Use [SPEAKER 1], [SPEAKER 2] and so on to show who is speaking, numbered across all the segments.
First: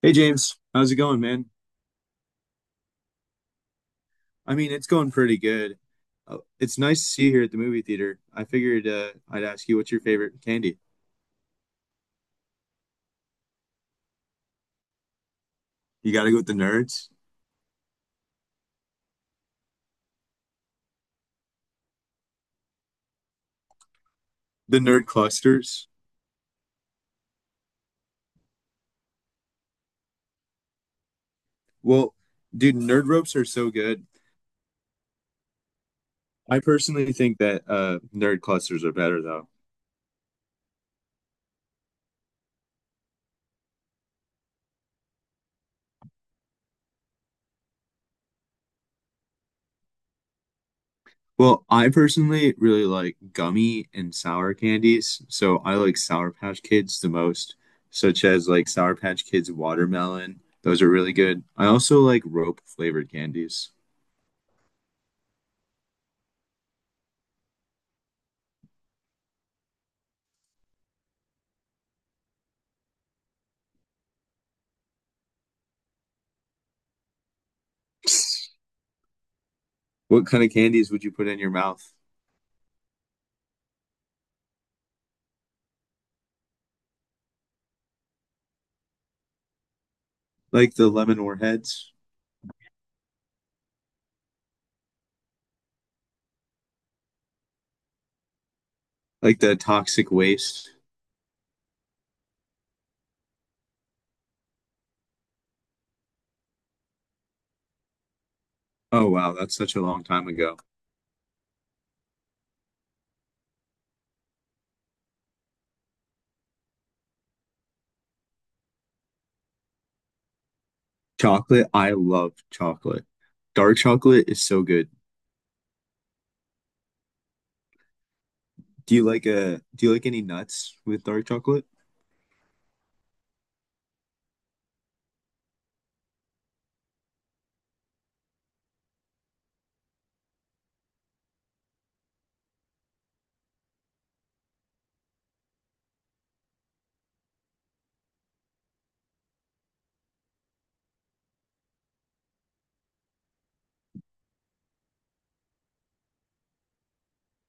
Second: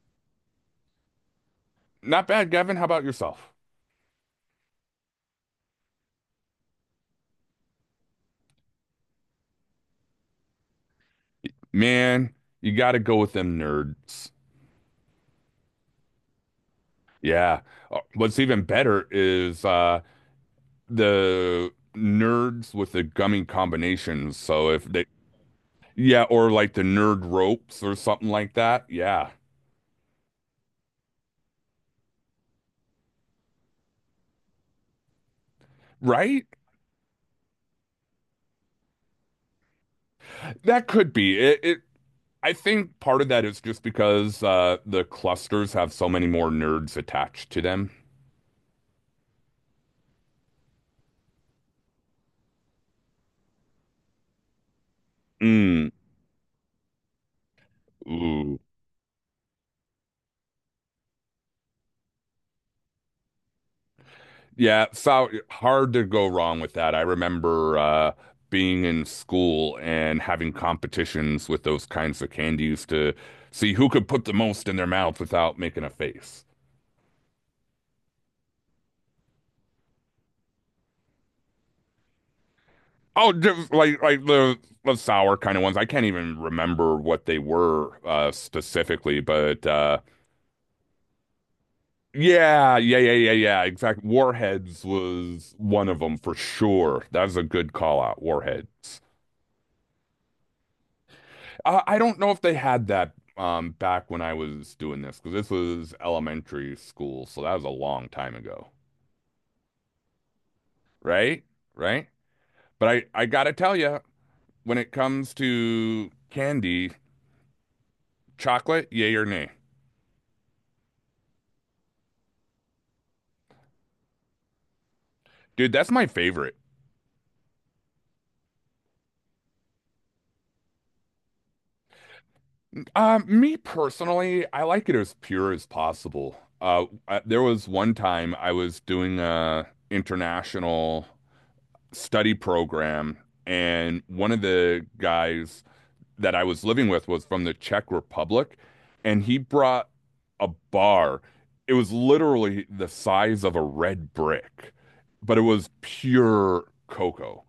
[SPEAKER 1] Hey James, how's it going, man?
[SPEAKER 2] Not bad, Gavin. How about yourself?
[SPEAKER 1] I mean, it's going pretty good. It's nice to see you here at the movie theater. I figured I'd ask you what's your favorite candy.
[SPEAKER 2] Man, you got to go with them nerds.
[SPEAKER 1] You gotta go with the nerds,
[SPEAKER 2] Yeah. What's even better is the nerds with the gummy combinations. So
[SPEAKER 1] the
[SPEAKER 2] if
[SPEAKER 1] nerd
[SPEAKER 2] they
[SPEAKER 1] clusters.
[SPEAKER 2] yeah, or like the nerd ropes or something like that. Yeah.
[SPEAKER 1] Well, dude, nerd ropes are so good.
[SPEAKER 2] Right?
[SPEAKER 1] I personally think that nerd clusters are better though.
[SPEAKER 2] That could be. It I think part of that is just because the clusters have so many more nerds attached to them.
[SPEAKER 1] Well, I personally really like gummy and sour candies, so I
[SPEAKER 2] Mm.
[SPEAKER 1] like Sour Patch Kids the most, such as
[SPEAKER 2] Ooh.
[SPEAKER 1] like Sour Patch Kids watermelon. Those are really good. I also like rope flavored candies.
[SPEAKER 2] Yeah, foul, hard to go wrong with that. I remember being in school and having competitions with those kinds of candies to see who could put the most in their mouth without making a face.
[SPEAKER 1] What kind of candies would you put in your mouth?
[SPEAKER 2] Oh, just like the sour kind of ones. I can't even remember what they were specifically, but
[SPEAKER 1] Like the lemon warheads?
[SPEAKER 2] yeah, yeah, yeah, yeah, yeah. Exact. Warheads was one of them for sure. That's a good call out. Warheads.
[SPEAKER 1] Like the toxic waste?
[SPEAKER 2] I don't know if they had that back when I was doing this because this was elementary school, so that was a long time ago,
[SPEAKER 1] Oh, wow. That's such a long time ago.
[SPEAKER 2] right? Right? But I gotta tell you, when it comes to candy, chocolate, yay or nay,
[SPEAKER 1] Chocolate. I love chocolate. Dark chocolate is so good.
[SPEAKER 2] dude, that's my favorite.
[SPEAKER 1] Do you like any nuts with dark chocolate?
[SPEAKER 2] Me personally, I like it as pure as possible. There was one time I was doing a international study program, and one of the guys that I was living with was from the Czech Republic, and he brought a bar. It was literally the size of a red brick, but it was pure cocoa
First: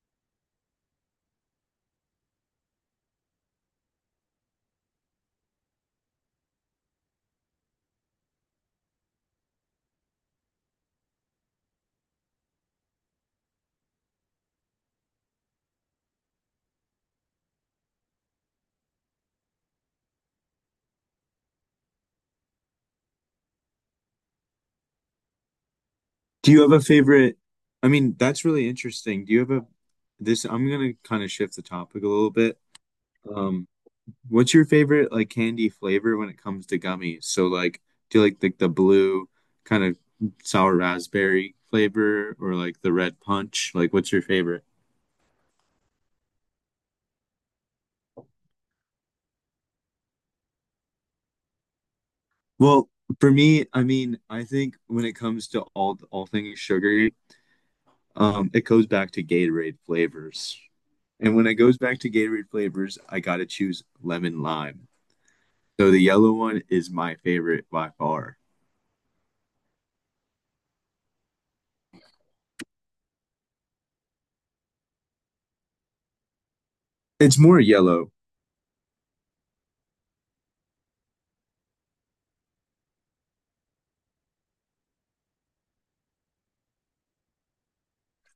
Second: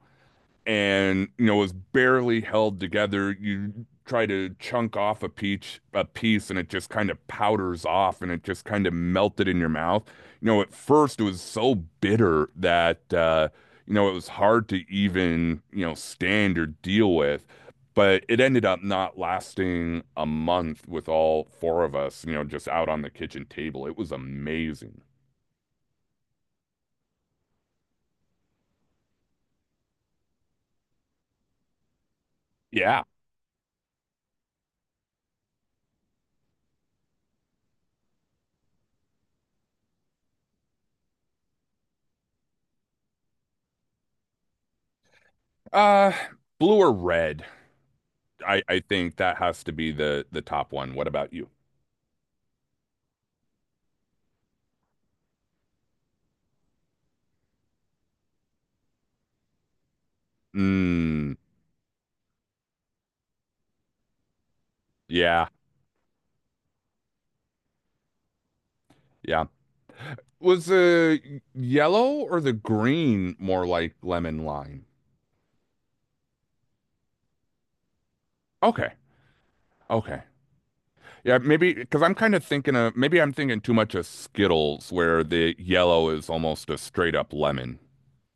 [SPEAKER 2] and you know was barely held together. You try to chunk off a peach a piece and it just kind of powders off and it just kind of melted in your mouth. You know, at first it was so bitter that you know it was hard to even you know stand or deal with. But it ended up not lasting a month with all four of us, you know, just out on the kitchen table. It was amazing.
[SPEAKER 1] Do you have a favorite? I mean, that's really interesting. Do you have a, This, I'm gonna kind of shift the topic a little bit.
[SPEAKER 2] Yeah.
[SPEAKER 1] Um, What's your favorite like candy flavor when it comes to gummies? So like do you like the blue kind of sour raspberry flavor or like the red punch? Like what's your favorite?
[SPEAKER 2] Uh, Blue or red? I think that has to be the top one. What about you?
[SPEAKER 1] Well, for me, I mean, I think when it comes to all things sugary, it goes back to Gatorade flavors.
[SPEAKER 2] Mm,
[SPEAKER 1] And when it goes back to Gatorade flavors, I gotta choose lemon lime.
[SPEAKER 2] yeah,
[SPEAKER 1] So the yellow one is my favorite by far.
[SPEAKER 2] yeah. Was the yellow or the green more like lemon lime?
[SPEAKER 1] It's more yellow.
[SPEAKER 2] Okay, okay. Yeah, maybe because I'm kind of thinking of maybe I'm thinking too much of Skittles, where the yellow is almost a straight up lemon.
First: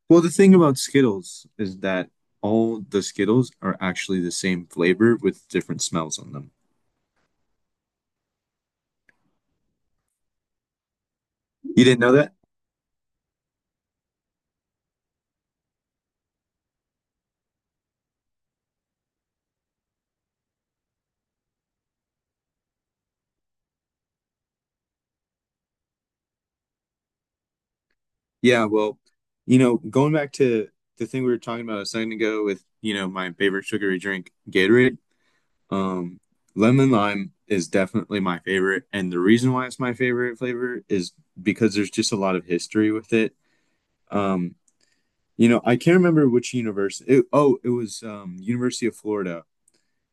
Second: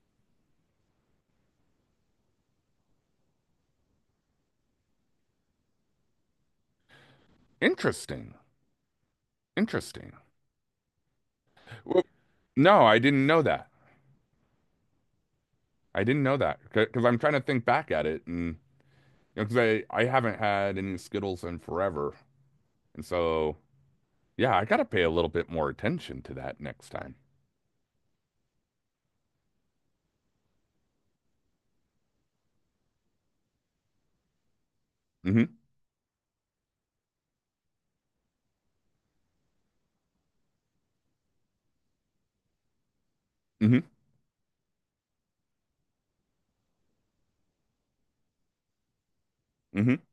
[SPEAKER 1] Well, the thing about Skittles is that all the Skittles are actually the same flavor with different smells on them.
[SPEAKER 2] Interesting, interesting.
[SPEAKER 1] You didn't
[SPEAKER 2] Well,
[SPEAKER 1] know that?
[SPEAKER 2] no, I didn't know that. I didn't know that because I'm trying to think back at it, and because I haven't had any Skittles in forever, and so. Yeah, I gotta pay a little bit more attention to that next time.
[SPEAKER 1] Yeah, well, you know, going back to the thing we were talking about a second ago with, you know, my favorite sugary drink, Gatorade,
[SPEAKER 2] Hmm.
[SPEAKER 1] um, lemon lime is definitely my favorite. And the reason why it's my favorite flavor is because there's just a lot of history with it.
[SPEAKER 2] Hmm.
[SPEAKER 1] Um, you know, I can't remember which university. Oh, it was University of Florida.
[SPEAKER 2] Hmm.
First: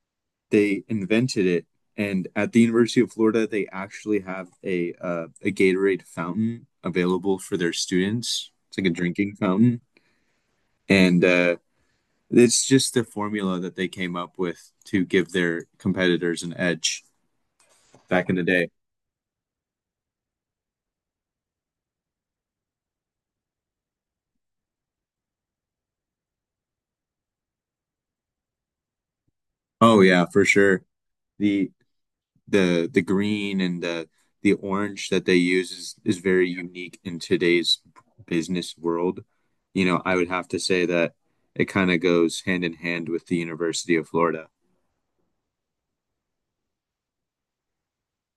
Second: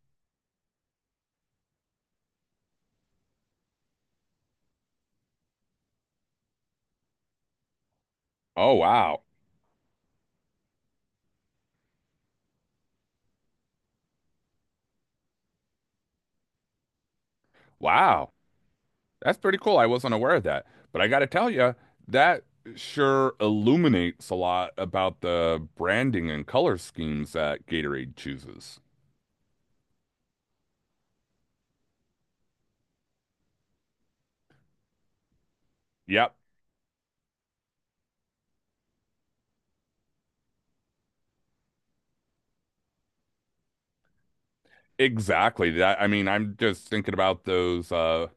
[SPEAKER 1] They invented it. And at the University of Florida, they actually have a Gatorade fountain available for their students.
[SPEAKER 2] Oh,
[SPEAKER 1] It's like a
[SPEAKER 2] wow.
[SPEAKER 1] drinking fountain, and it's just the formula that they came up with to give their competitors an edge back
[SPEAKER 2] Wow.
[SPEAKER 1] in the day.
[SPEAKER 2] That's pretty cool. I wasn't aware of that. But I gotta tell you, that sure illuminates a lot about the branding and color schemes that Gatorade chooses.
[SPEAKER 1] Oh yeah, for sure. The the green and the orange that they use is
[SPEAKER 2] Yep.
[SPEAKER 1] very unique in today's business world. You know, I would have to say that it kind of goes hand in hand with the University of Florida.
[SPEAKER 2] Exactly. That, I mean, I'm just thinking about those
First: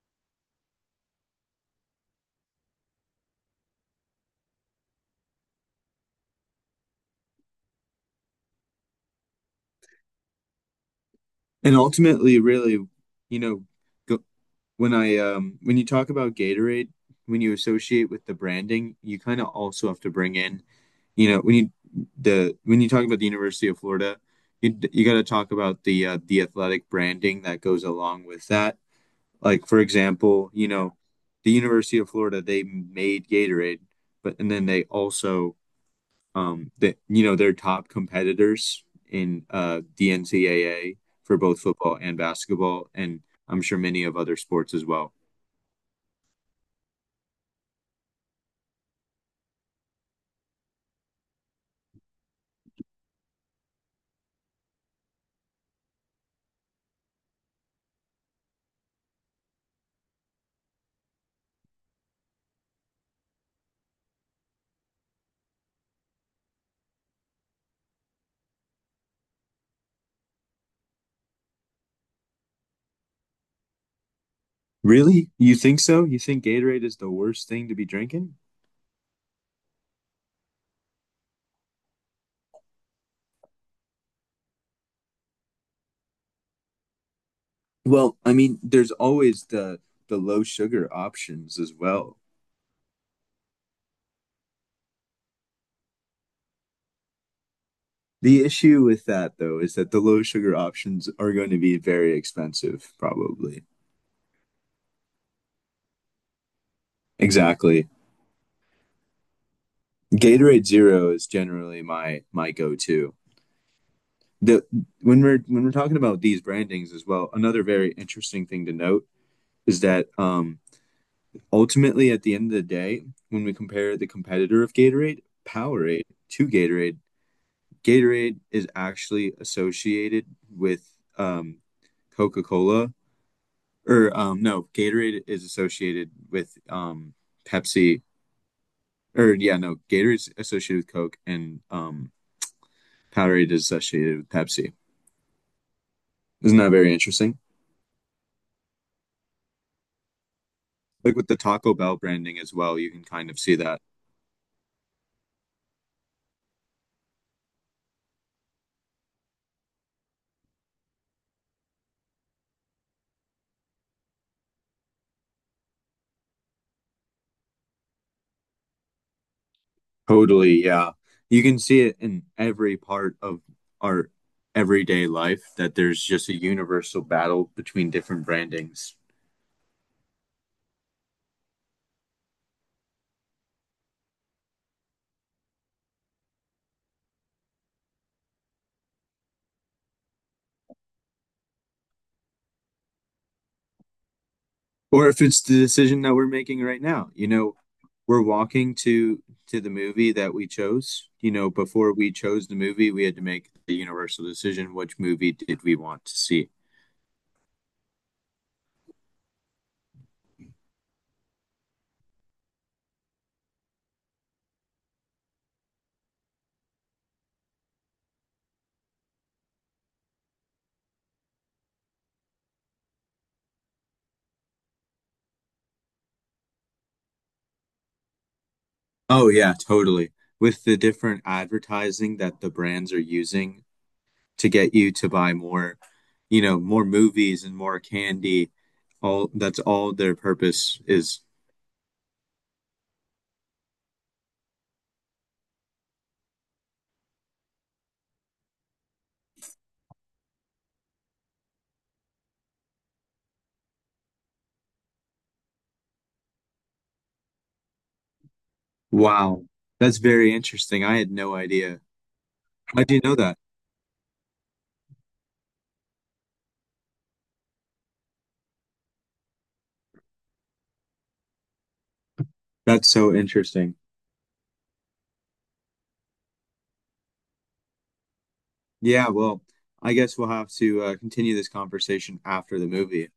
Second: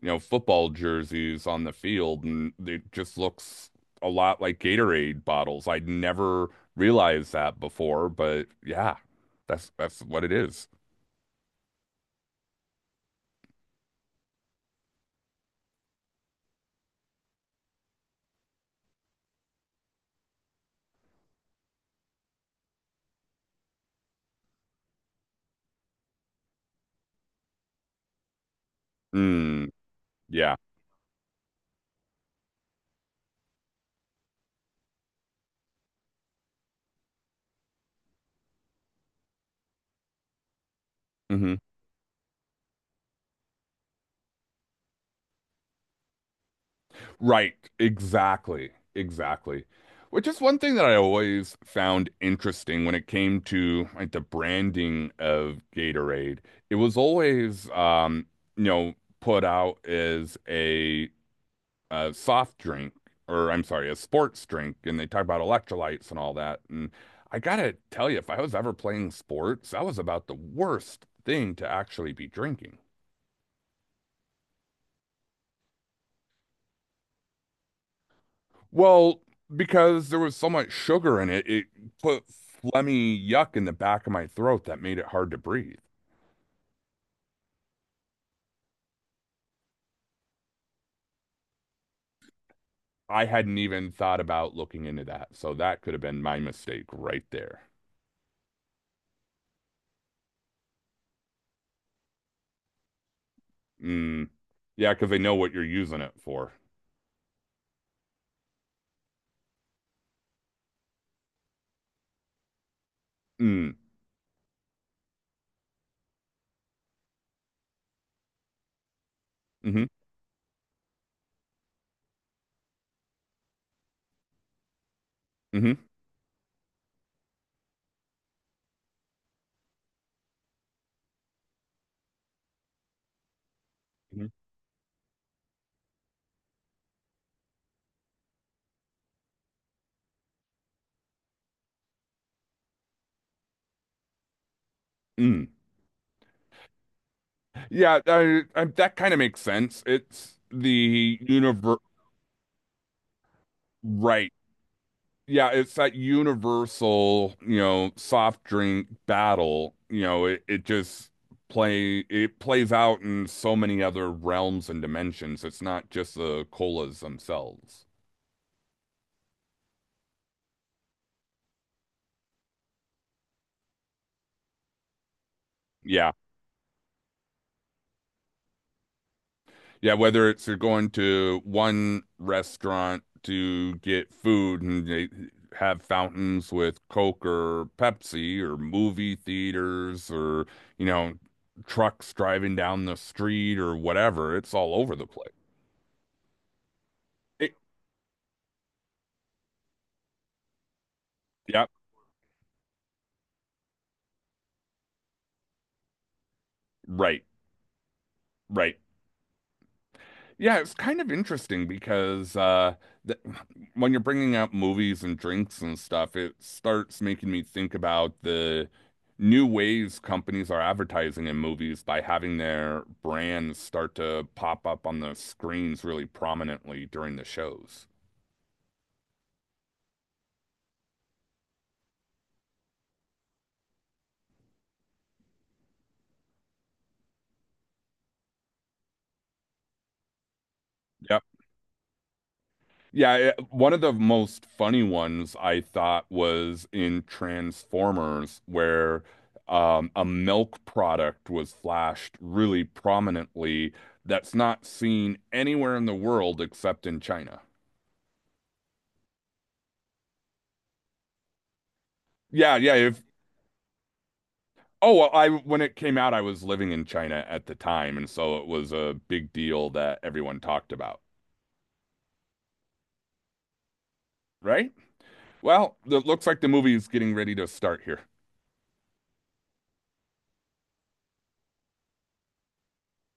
[SPEAKER 2] you know, football jerseys on the field and it just looks a lot like Gatorade bottles. I'd never realized that before, but yeah, that's what it is.
[SPEAKER 1] And ultimately, really, you know, go, when I when you talk about Gatorade, when you associate with the branding, you kind of also have to bring in, you know, when you talk about the University of Florida, you got to talk about the athletic branding that goes along with that. Like
[SPEAKER 2] Mm,
[SPEAKER 1] for example,
[SPEAKER 2] yeah.
[SPEAKER 1] you know, the University of Florida they made Gatorade, but and then they also that you know their top competitors in the NCAA for
[SPEAKER 2] Mhm.
[SPEAKER 1] both football and basketball, and I'm sure many of other sports as well.
[SPEAKER 2] Right, exactly, exactly. Which is one thing that I always found interesting when it came to like the branding of Gatorade. It was always, you know, put out as a, soft drink, or I'm sorry, a sports drink, and they talk about electrolytes and all that. And I gotta tell you, if I was ever playing sports, that was about the worst thing to actually be drinking.
[SPEAKER 1] Really? You think so? You think Gatorade is the worst thing to be drinking?
[SPEAKER 2] Well, because there was so much sugar in it, it put phlegmy yuck in the back of my throat that made it hard to breathe.
[SPEAKER 1] Well, I mean, there's always the low sugar options as well.
[SPEAKER 2] I hadn't even thought about looking into that, so that could have been my mistake right there.
[SPEAKER 1] The issue with that though is that the low sugar options are going to be very expensive, probably.
[SPEAKER 2] Mm. Yeah, because they know what you're using it for.
[SPEAKER 1] Exactly. Gatorade Zero is generally my go-to.
[SPEAKER 2] Mm.
[SPEAKER 1] The when we're talking about these brandings as well, another very interesting thing to note is
[SPEAKER 2] Mm-hmm.
[SPEAKER 1] that ultimately at the end of the day, when we compare the competitor of Gatorade,
[SPEAKER 2] Mm-hmm.
[SPEAKER 1] Powerade to Gatorade, Gatorade is actually associated with um, Coca Cola, or
[SPEAKER 2] Hmm.
[SPEAKER 1] no, Gatorade is associated with Pepsi, or yeah, no, Gatorade's associated with Coke, and Powerade is associated with Pepsi.
[SPEAKER 2] Mm.
[SPEAKER 1] Isn't that very interesting?
[SPEAKER 2] Yeah, that kind of makes sense. It's
[SPEAKER 1] Like
[SPEAKER 2] the
[SPEAKER 1] with the Taco
[SPEAKER 2] universe,
[SPEAKER 1] Bell branding as well, you can kind of see that.
[SPEAKER 2] right? Yeah, it's that universal, you know, soft drink battle. You know, it just play it plays out in so many other realms and dimensions. It's not just the colas themselves.
[SPEAKER 1] Totally, yeah. You can see it in every part of our everyday life that there's
[SPEAKER 2] Yeah.
[SPEAKER 1] just a universal battle between different brandings.
[SPEAKER 2] Yeah, whether it's you're going to one restaurant to get food and they have fountains with Coke or Pepsi or movie theaters or, you know, trucks driving down the street or whatever, it's all over the
[SPEAKER 1] Or if
[SPEAKER 2] place.
[SPEAKER 1] it's the decision that we're making right now, you know,
[SPEAKER 2] It,
[SPEAKER 1] we're walking to the movie that we chose. You know,
[SPEAKER 2] yeah.
[SPEAKER 1] before we chose the movie we had to make the universal decision, which movie did we want to see.
[SPEAKER 2] Right, right. Yeah, it's kind of interesting because th when you're bringing up movies and drinks and stuff, it starts making me think about the new ways companies are advertising in movies by having their brands start to pop up on the screens really prominently during the shows.
[SPEAKER 1] Oh yeah, totally. With the different advertising that the brands are using to get you to buy more, you know, more movies and more candy, all that's all their purpose is.
[SPEAKER 2] Yep. Yeah, it- one of the most funny ones I thought was in Transformers, where a milk product was flashed really prominently that's not seen anywhere in the world except in China.
[SPEAKER 1] Wow, that's very interesting, I had no idea.
[SPEAKER 2] Yeah, yeah.
[SPEAKER 1] How do you
[SPEAKER 2] If
[SPEAKER 1] know that?
[SPEAKER 2] oh, well, I when it came out, I was living in China at the time, and so it was a big deal that everyone talked about,
[SPEAKER 1] That's so interesting.
[SPEAKER 2] right? Well, it looks like the movie's getting ready to start here.
[SPEAKER 1] Yeah, well, I guess we'll have to continue this conversation after the movie.